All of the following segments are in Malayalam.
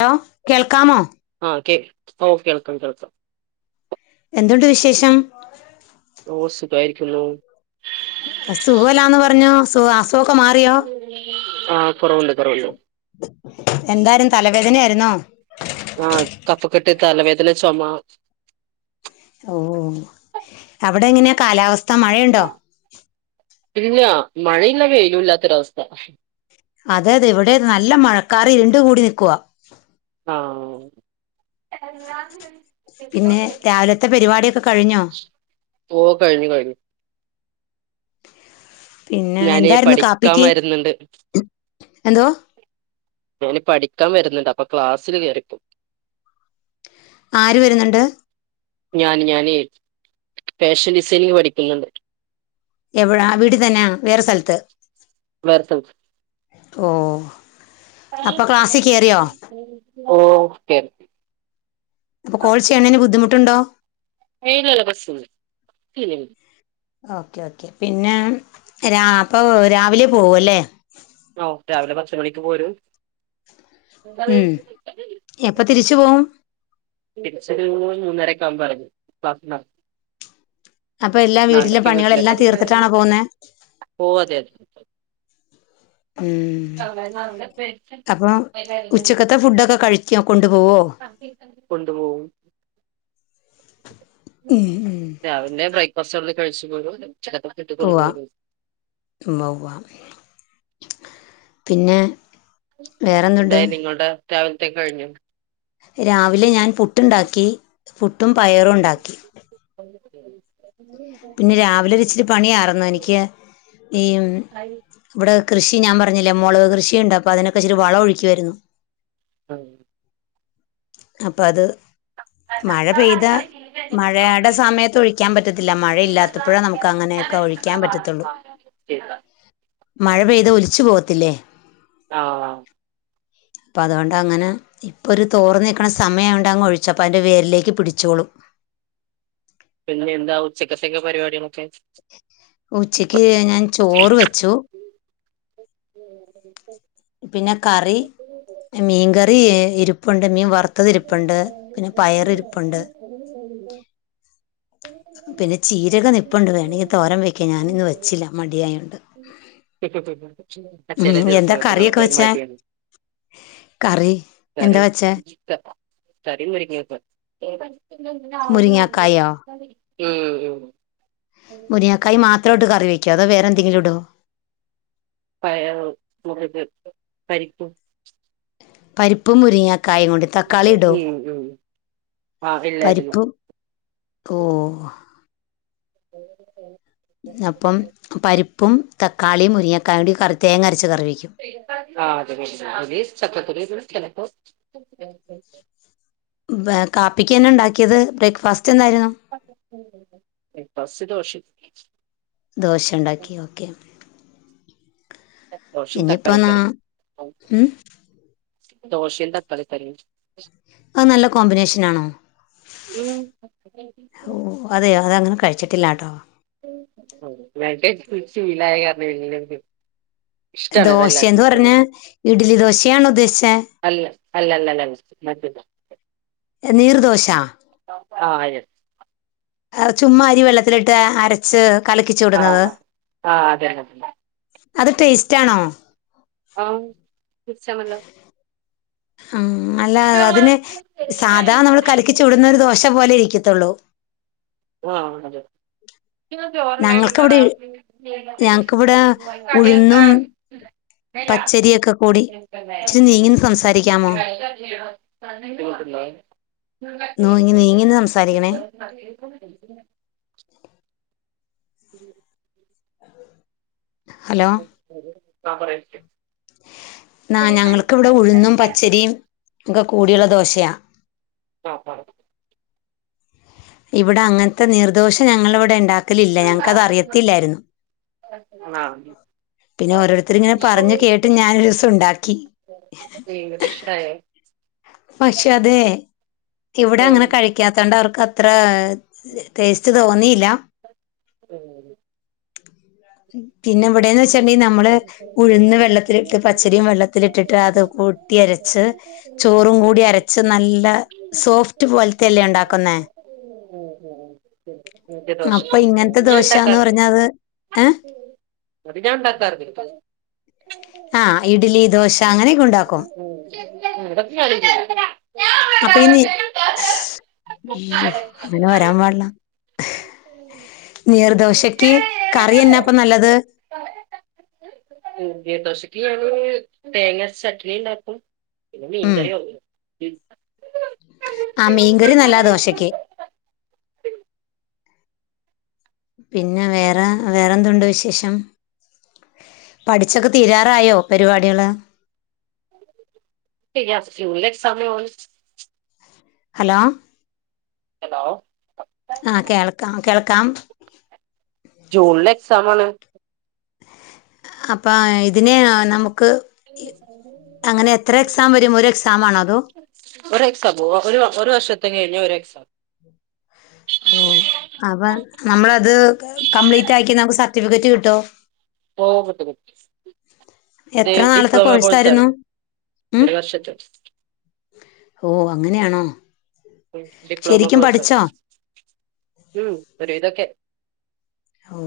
ലോ കേൾക്കാമോ? ഓംകേൾക്കാം കേൾക്കാം. എന്തുണ്ട് വിശേഷം ഓ സുഖായിരിക്കുന്നു ക്‌സുഖല്ലാന്ന് പറഞ്ഞു സുഖ അ തൂക്കം മാറിയോ? ആഹ് എന്താരും തലവേദനയാ നോ ആഹ് കഫക്കെട്ട്, തല വേദന, ചൊമ. ഓ. അവടെങ്ങനെയാ കാലാവസ്ഥ മഴയൊ ണ്ടോ പിന്നോ മഴയില്ലാവെയിലുല്ലാത്തൊരവസ്ഥ അതെതെ ഇവിടെ നല്ല മഴക്കാറ് ഇരുണ്ട് കൂടി നിക്കുവാ ആഹ് പിന്നെ രാവിലത്തെ പരിപാടിയൊക്കെ കഴിഞ്ഞോ ഓ കഴിഞ്ഞു കഴിഞ്ഞു പിന്നെ ഞാന് എന്തായിരുന്നു പഠിക്കാൻ കാപ്പിക്ക് വരുന്നുണ്ട് എന്തോ ഞാൻ പഠിക്കാൻ വരുന്നൊണ്ട്. അപ്പൊ ക്ലാസ്സില് കേറിപ്പോ. ആര് വരുന്നൊണ്ട്? ഞാന് ഞാനേ ഫാഷൻ ഡിസൈനിങ് പഠിക്കുന്നുണ്ട് എവിടാ വീട്ടി തന്നയാ വേറെ സ്ഥലത്ത് [unintelligible] ഓ അപ്പൊ ക്ലാസ്സിൽ കയറിയോ ഓക്കെ അപ്പോ കോഴ്സ് ചെയ്യണതിന് ബുദ്ധിമു ട്ടുണ്ടോ ഏയ് ഇല്ലല്ല ബസ് [unintelligible] ഇല്ല ല്ല ഓക്കെ ഓക്കെ പിന്നെ രാ അപ്പൊ രാവിലെ പോവല്ലേ ഓ രാവിലെ പത്ത് മണിക്ക് പോരും ഉം എപ്പ തിരിച്ചു പോവും തിരിച്ചൊരു മൂന്നരക്കെ ആമ്പയെറങ്ങും ക്ലാസിന്നേറങ്ങും അപ്പൊ എല്ലാം വീട്ടിലെ പണികളെല്ലാം വീട്ടിലെത്തി തീർത്തിട്ടാണോ പോകുന്നെ [unintelligible] അപ്പൊ ഉച്ചക്കത്തെ ഫുഡൊക്കെ കഴിക്കോ കൊണ്ടുപോവോ കൊണ്ട്പോവും. ഉം ഉം രാവിലെ ബ്രേക്ക്ഫാസ്റ്റ് കഴിച്ച് പോരുലെ പോവാ മ്മവാ പിന്നെ വേറെന്തുണ്ട് ന്തായി നിങ്ങൾടെ രാവിൽത്തെ കഴിഞ്ഞോ രാവിലെ ഞാൻ പുട്ടുണ്ടാക്കി പുട്ടും പയറുണ്ടാക്കി. [unintelligible] പിന്നെ രാവിലെ ഒരിച്ചിരി പണിയാറുന്നു എനിക്ക് ഈ ഇവിടെ കൃഷി ഞാൻ പറഞ്ഞില്ലേ മുളക് കൃഷി ക്കെണ്ട് അപ്പൊ അതിനൊക്കെച്ചിരി വളം ഒഴിക്കുവാരുന്നു ആ അപ്പൊ അത് മഴ പെയ്ത മഴെടെ സമയത്ത് ഒഴിക്കാൻ പറ്റത്തില്ല മഴയില്ലാത്തപ്പഴേ നമ്മക്കങ്ങനെയൊക്കെ ഒഴിക്കാൻ പറ്റത്തുള്ളൂ ശരി. മഴ പെയ്ത ഒലിച്ചു പോക ത്തില്ലെ. ആ അതാവും അപ്പൊ അത്കൊണ്ടങ്ങനെ ഇപ്പൊ ഒരു തോറന്നി ക്കണ സമയ ആയോണ്ട് അങ്ങ് ഒഴിച്ചപ്പോ അതിന്റെ വേരിലേക്ക് പിടിച്ചോളും. പിന്നെ എന്താ ഉച്ചക്കത്തെ ഒക്കെ പരിപാടികളൊക്കെ ഉച്ചയ് ക്ക് ഞാൻ ചോറ് വെച്ചു. [inaudible] പിന്നെ കറി മീൻകറി എ ഇരിപ്പ്ണ്ട് മീൻ വറുത്തതിരിപ്പുണ്ട് പിന്നെ പയറിരിപ്പുണ്ട്. പിന്നെ ചീരകം നിപ്പുണ്ട് വേണമെങ്കി തോരം വെയ്ക്കാ ഞാനിന്ന് വെച്ചില്ല മടിയായോണ്ട് ആ ചില ഉം, എന്താ ദിവസങ്ങളക്കൊ കറിയൊക്കെ നമ്മക്ക് ഒരു വെച്ചേ മടി കറി എന്താ വെച്ചേ [unintelligible] മുരിങ്ങാക്കായോ [inaudible] മ് മുരിങ്ങക്കായ് മാത്രോട്ട് കറി വെക്കോ അതോ വെ ന്തെങ്കിലും ഇടോ പയറും [unintelligible] പരിപ്പും പരിപ്പും മുരിങ്ങക്കായും കൊണ്ട് തക്കാളി ഇടോ ഉം ഉം ആ ഇല്ലായിരുന്നു പരിപ്പും ഓ [inaudible] അപ്പം പരിപ്പും തക്കാളി മുരിങ്ങക്കായൂടി കറി തേങ്ങരച്ച് ആ അത് [unintelligible] ചെലപ്പോ കാപ്പിക്കന്നെ ഇണ്ടാക്കിയത് ബ്രേക്ക്ഫാസ് ചെന്നായിരുന്നു ബ്രേക്ക്ഫാസ്റ്റ് ദോശ ദോശ ഉണ്ടാക്കി ഓക്കേ ദോശയും ഇനിയിപ്പ നാ തക്കാളിക്കറിയും ഉം ദോശേം തക്കാളിക്കറിം അത് നല്ല കോമ്പിനേഷൻ ആണോ ഉം ഓ അതെ അതങ്ങനെ കഴിച്ച ട്ടില്ലാട്ടോ [unintelligible] ശീലായാരണേ ദോശ എന്ന് പറഞ്ഞ ഇഡ്ലി ദോശയാണോ ഉദ്ദേശിച്ചേ? അല്ല അല്ല അല്ല അല്ല മറ്റേ നീർദോശ ആഹ് യെ എ ചുമ്മാ അരി വെള്ളത്തിലിട്ട് അരച്ച് കലക്കി വിടുന്നത് ആഹ് ആ അതെന്നെ അത് ടേസ്റ്റാണോ? ആ ച്ചമല ആഹ് അല്ലാ അതിന് സാധാ നമ്മള് കലിക്കിച്ചുടുന്നൊരു ദോശ പോലെ ഇരി ക്കിത്തുള്ളൂ ആഹ് അതെ ഞങ്ങൾക്ക് അവിടെ ഞങ്ങൾക്കിവിടെ ഉഴുന്നും പച്ചരിയൊക്കെ കൂടി ഇച്ചിരി നീങ്ങി സംസാരിക്കാമോ കേട്ടില്ലേ നീങ്ങി നീങ്ങി സംസാരിക്കണേ ഫുൾ ഡൈറ്റിങ്ങിലാ ഹലോ [inaudible] ആ പറയ് ന്നാ ഞങ്ങൾക്കിവടെ ഉഴുന്നും പച്ചരിയും ഇതൊ- കൂടിയുള്ള ദോശ്യാ ആഹ് ആഹ് ഇവടെ അങ്ങൻത്തെ നീർദോശ ഞങ്ങളിവിടെ ഇണ്ടാ പിന്നെ ഓരോരുത്തർ ഇങ്ങനെ പറഞ്ഞു കേട്ട് ഞാനൊരു ദിവസം ഉണ്ടാക്കി [inaudible] പക്ഷെ അതെ ഇവിടെ അങ്ങനെ കഴിക്കാതൊണ്ട് അവർക്ക് അത്ര ടേസ്റ്റ് തോന്നിയില്ല ഉം പിന്നെ ഇവിടെന്ന് വെച്ചിട്ടെങ്കി നമ്മള് ഉഴുന്ന് വെള്ളത്തിലിട്ട് പച്ചരിയും വെള്ളത്തിലിട്ടിട്ട് അത് കൂട്ടി അരച്ച് ചോറും കൂടി അരച്ച് നല്ല സോഫ്റ്റ് പോലത്തെല്ലേ ഉണ്ടാക്കുന്നേ. ഉം, ഉം. എനിക്ക് ദോശ അപ്പ ഇങ്ങനത്തെ അത് ഞാൻ ദോശാന്ന് ഉണ്ടാക്കാറില്ല പറഞ്ഞത് ഏയ് അത് ഞാ ഉണ്ടാക്കാറി [unintelligible] ആ ഇഡ്ലി ദോശ അങ്ങനെയക്കെ ഉണ്ടാക്കും ഉം [inaudible] യ്യോ അങ്ങനെ വരാൻ പാട്ല്ലാ നീർദോശക്ക് കറി എന്ന എന്നാപ്പ നല്ലത് [unintelligible] ദോശക്ക് [unintelligible] തേങ്ങ അരച്ച് ചട്നി ഉണ്ടാക്കും പിന്നെ മീൻ ഉം കറിയും ഉണ്ട് [unintelligible] ആ മീൻകറി നല്ലതാ ദോശക്ക് പിന്നെ വേറെ വേറെന്തുണ്ട് വിശേഷം പഠിച്ചൊക്കെ തീരാറായോ പരിപാടികള് പിന്നെ ജൂണില് എക്സാമാണ് ഹലോ ഹലോ ആ കേൾക്കാം കേൾക്കാം ജൂണില് എക്സാമാണ് അപ്പ ഇതിന് നമ്മ എക്സാം വരും ഒരു എക്സാം ആണോ അതോ ഒരക്സാം ഒരു ഒരു വർഷത്തെ [unintelligible] ഓ അപ്പ നമ്മളത് കംപ്ലീറ്റ് ആക്കി നമക്ക് സ ട്ടിഫിക്കറ്റ് കിട്ടോ ഓ കിട്ടും കിട്ടും ഏ എത്ര നാളത്തെ ഡിപ്ലോമ കോഴ്സാണ് കോഴ്സായിരുന്നു ഉം ഒരു വർഷത്തെ ഓ അങ്ങനെയാണോ ഉം ഡിപ്ലോമ ശരിക്കും കോഴ്സാണ് പഠിച്ചോ ഉം ഒരു വിധോക്കെ ഓ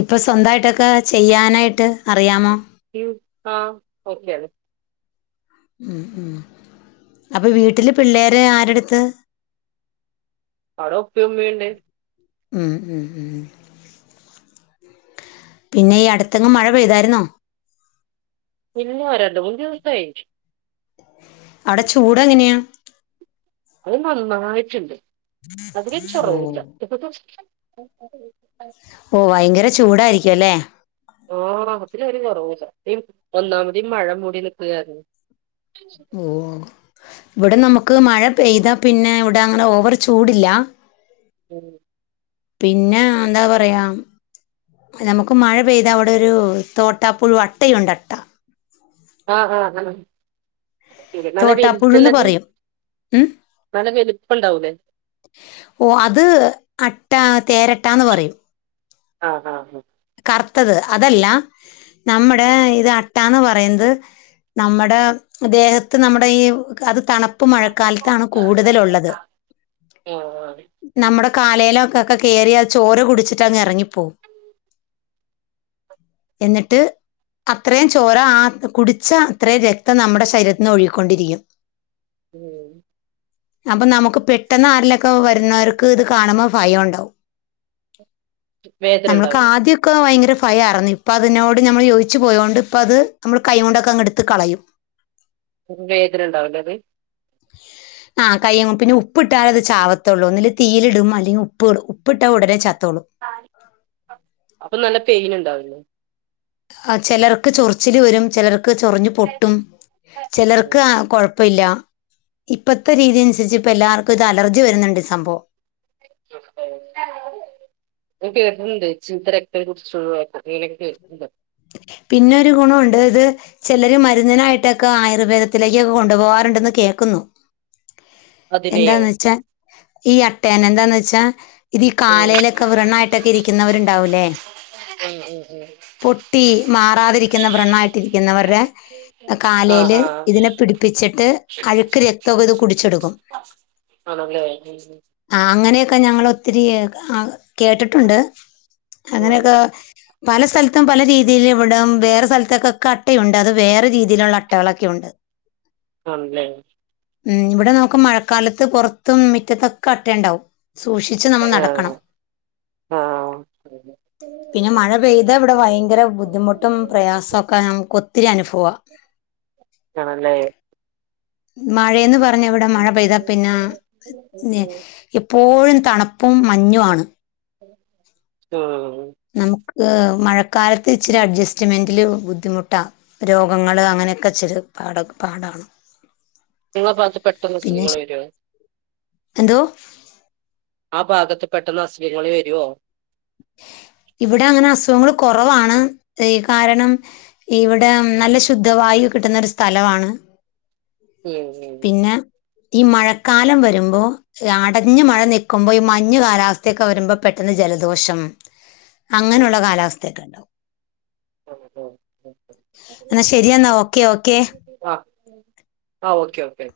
ഇപ്പ സ്വന്തായിട്ടൊക്കെ ചെയ്യാനായിട്ട് അറിയാമോ? [unintelligible] ആ ഓക്കെയാണ് ഉം ഉം അപ്പൊ വീട്ടില് പിള്ളേരെ ആരടുത്ത് ആവടെ ഉപ്പേം ഉമ്മേണ്ട് ഉം ഉം ഉം പിന്നെ ഈ അടുത്തെങ്ങ് മഴ പെയ്തായിരുന്നോ? പിന്നെ വരണ്ട്, [unintelligible] സായി അവടെ ചൂട് എങ്ങനെയാ? അത് നന്നായിട്ട്ണ്ട്, അതിന് ഓ ചൊവയില്ല [unintelligible] ഓ ഭയങ്കര ചൂടായിരിക്കും ല്ലേ ആഹ് അതിലൊരു [unintelligible] ഒന്നാമത് ഈ മഴ മൂടി നിപ്പ് കാരണേ ഓ ഇവിടെ നമുക്ക് മഴ പെയ്താ പിന്നെ ഇവിടെ അങ്ങനെ ഓവറ് ചൂടില്ലാ- ഉം പിന്നെ എന്താ പറയാ നമുക്ക് മഴ പെയ്ത അവിടെ ഒരു തോട്ടാപ്പുഴു അട്ടയുണ്ട് അട്ട- ആഹ് ആ ആ- തോട്ടാപ്പുഴുന്ന് പറയും ഉം നല്ല വലുപ്പം ഉണ്ടാവൂലേ ഓ അത് അ ട്ടാ തേരട്ടാന്ന് പറയും- ആഹ് ആ കറുത്തത് അതല്ല- നമ്മടെ ആഹ് ഇത ട്ടാന്ന് പറയുന്നത് നമ്മുടെ ദേഹത്ത് നമ്മുടെ ഈ കറു തണുപ്പ് മഴക്കാലത്താണ് കൂടുതലുള്ളത് ആഹ് ആഹ് നമ്മുടെ- കാലേലൊക്കെ ഒക്കെ കേറിയാ ചോര കുടിച്ചിട്ട് അങ്ങ് എറങ്ങി - പോവും - എന്നിട്ട് അത്രയും ചോര ആ കുടിച്ച അത്രയും രക്തം നമ്മുടെ ശരീരത്തിനി ഒഴികിക്കൊണ്ടിരിക്കും- ഉം അപ്പൊ നമുക്ക് പെട്ടെന്ന് ആരേലുക്കെ വരുന്നവർക്ക് ഇത് കാണുമ്പോ ഭയണ്ടാവും വേദനണ്ടോ ആദ്യക്കെ ഭയങ്കര ഭയറന്നു ഇപ്പ അതിനോട് നമ്മൾ യോജിച്ച് പോയൊണ്ട് ഇപ്പ അത് നമ്മള് കൈ കൊണ്ടൊക്കെ അങ് എടുത്ത് കളയും വേദന ഉണ്ടാവല്ലേ അത് ആ കയ്യങ്ങ് പിന്നെ ഉപ്പിട്ട അത് ചാവത്തുള്ളൂ ഒന്നല് തീലിടും അല്ലെങ്കിൽ ഉപ്പ് ഇടും ഉപ്പിട്ടാൽ ഉടനെ ച ത്തോളു അപ്പൊ നല്ല പെയിൻ ഉണ്ടാവല്ലേ ആ ചിലർക്ക് ചൊറച്ചില് വരും ചിലർക്ക് ചൊറിഞ്ഞു പൊട്ടും ചിലർക്ക് [unintelligible] അപ്പ ഇല്ല ഇപ്പഴത്തെ രീതി അനുസരിച്ച് ഇപ്പ എല്ലാവർക്കും ഇത് അലർജി വരുന്നുണ്ട് സംഭവം [unintelligible] കേട്ടിട്ടുണ്ട് ചീത്ത രക്തത്ത കുറിച്ച് [unintelligible] പിന്നെരു ഗുണുണ്ട് ഇത് ചിലർ മരുന്നിനായിട്ടൊക്കെ ആയുർവേദത്തിലേക്കൊക്കെ കൊണ്ടുപോവാാറുണ്ടന്ന് കേക്കുന്നു അതിനെയോ എന്താന്ന് വെച്ചാ ഈ അട്ടയന എന്താന്ന് വെച്ചാ ഇത് ഈ ആഹ് കാലേലൊക്കെ വൃണായിട്ടൊക്കെ ഇരിക്കുന്നവരുണ്ടാവില്ലേ ലെ ഉം ഉം ഉം ഈ മാറാതിരിക്കുന്ന വൃണായിട്ടിരിക്കുന്നവരുടെ ആഹ് കാലേല് ആഹ് ഇതിനെ പിടിപ്പിച്ചിട്ട് അഴുക്ക് രക്തൊക്കെ ഇത് കുടിച്ചെടുക്കും ആണല്ലേ അ നൊക്കെ ഞങ്ങള ഒത്തിരി കേട്ടിട്ടുണ്ട് ഉം ഉം. അങ്ങനെയൊക്കെ പല സ്ഥലത്തും പല രീതി തിൽ ഇവിടം വേറെ സ്ഥലത്തൊക്ക ഒക്കെ അട്ടയുണ്ട് അത് വേറെ രീതിയിലുള്ള അട്ടകളൊക്കെ ഉണ്ട് ആണല്ലേ ഉം ഇവിടെ നോക്ക മഴക്കാലത്ത് പുറത്തും മിറ്റത്തൊക്കെ അട്ട ഉണ്ടാവും സൂക്ഷിച്ച് നമ്മൾ ആഹ് നടക്കണം ആഹ് പിന്നെ മഴ പെയ്താ ഇവിടെ ഭയങ്കര ബുദ്ധിമുട്ടും പ്രയാസമൊക്കെ നമുക്ക് ഒത്തിരി അനുഭവം ആണല്ലേ മഴയന്ന് പറഞ്ഞ ഇവിടെ മഴ പെയ്താ പിന്നെ എപ്പോഴും തണുപ്പും മഞ്ഞും ആണ് ഉം നമുക്ക് മഴ കാലത്ത് ഇച്ചിരി അഡ്സ്റ്റ്മെന്റില് ബുദ്ധിമുട്ടാ രോഗങ്ങള് അങ്ങനെയൊക്കെ [unintelligible] പാട പാടാണ് നിങ്ങള ഭാഗത്ത് പെട്ടന്ന് പിന്നെ അസുഖങ്ങൾ വരോ എന്തോ ആ ഭാഗത്ത് പെട്ടെന്ന് അസുഖങ്ങൾ വരുവോ ഇവിടെ അങ്ങനെ അസുഖങ്ങൾ കുറവാണ് കാരണം ഇവിടെ നല്ല ശുദ്ധവായു കിട്ടുന്ന ഒരു സ്ഥലവാണ് ഉം ഉം ഈ മഴക്കാലം വരുമ്പോ അടഞ്ഞു മഴ നിൽക്കുമ്പോ ഈ മഞ്ഞു കാലാവസ്ഥയൊക്കെ വരുമ്പോ പെട്ടെന്ന് ജലദോഷം ഉം അങ്ങനെയുള്ള കാലാവസ്ഥയൊക്കെ ഉണ്ടാവും ഉം, ഉം, ഉം. എന്നാ ശരിയെന്നാ ഓക്കെ ഓക്കെ ആഹ് ഓക്കെ ഓക്കെ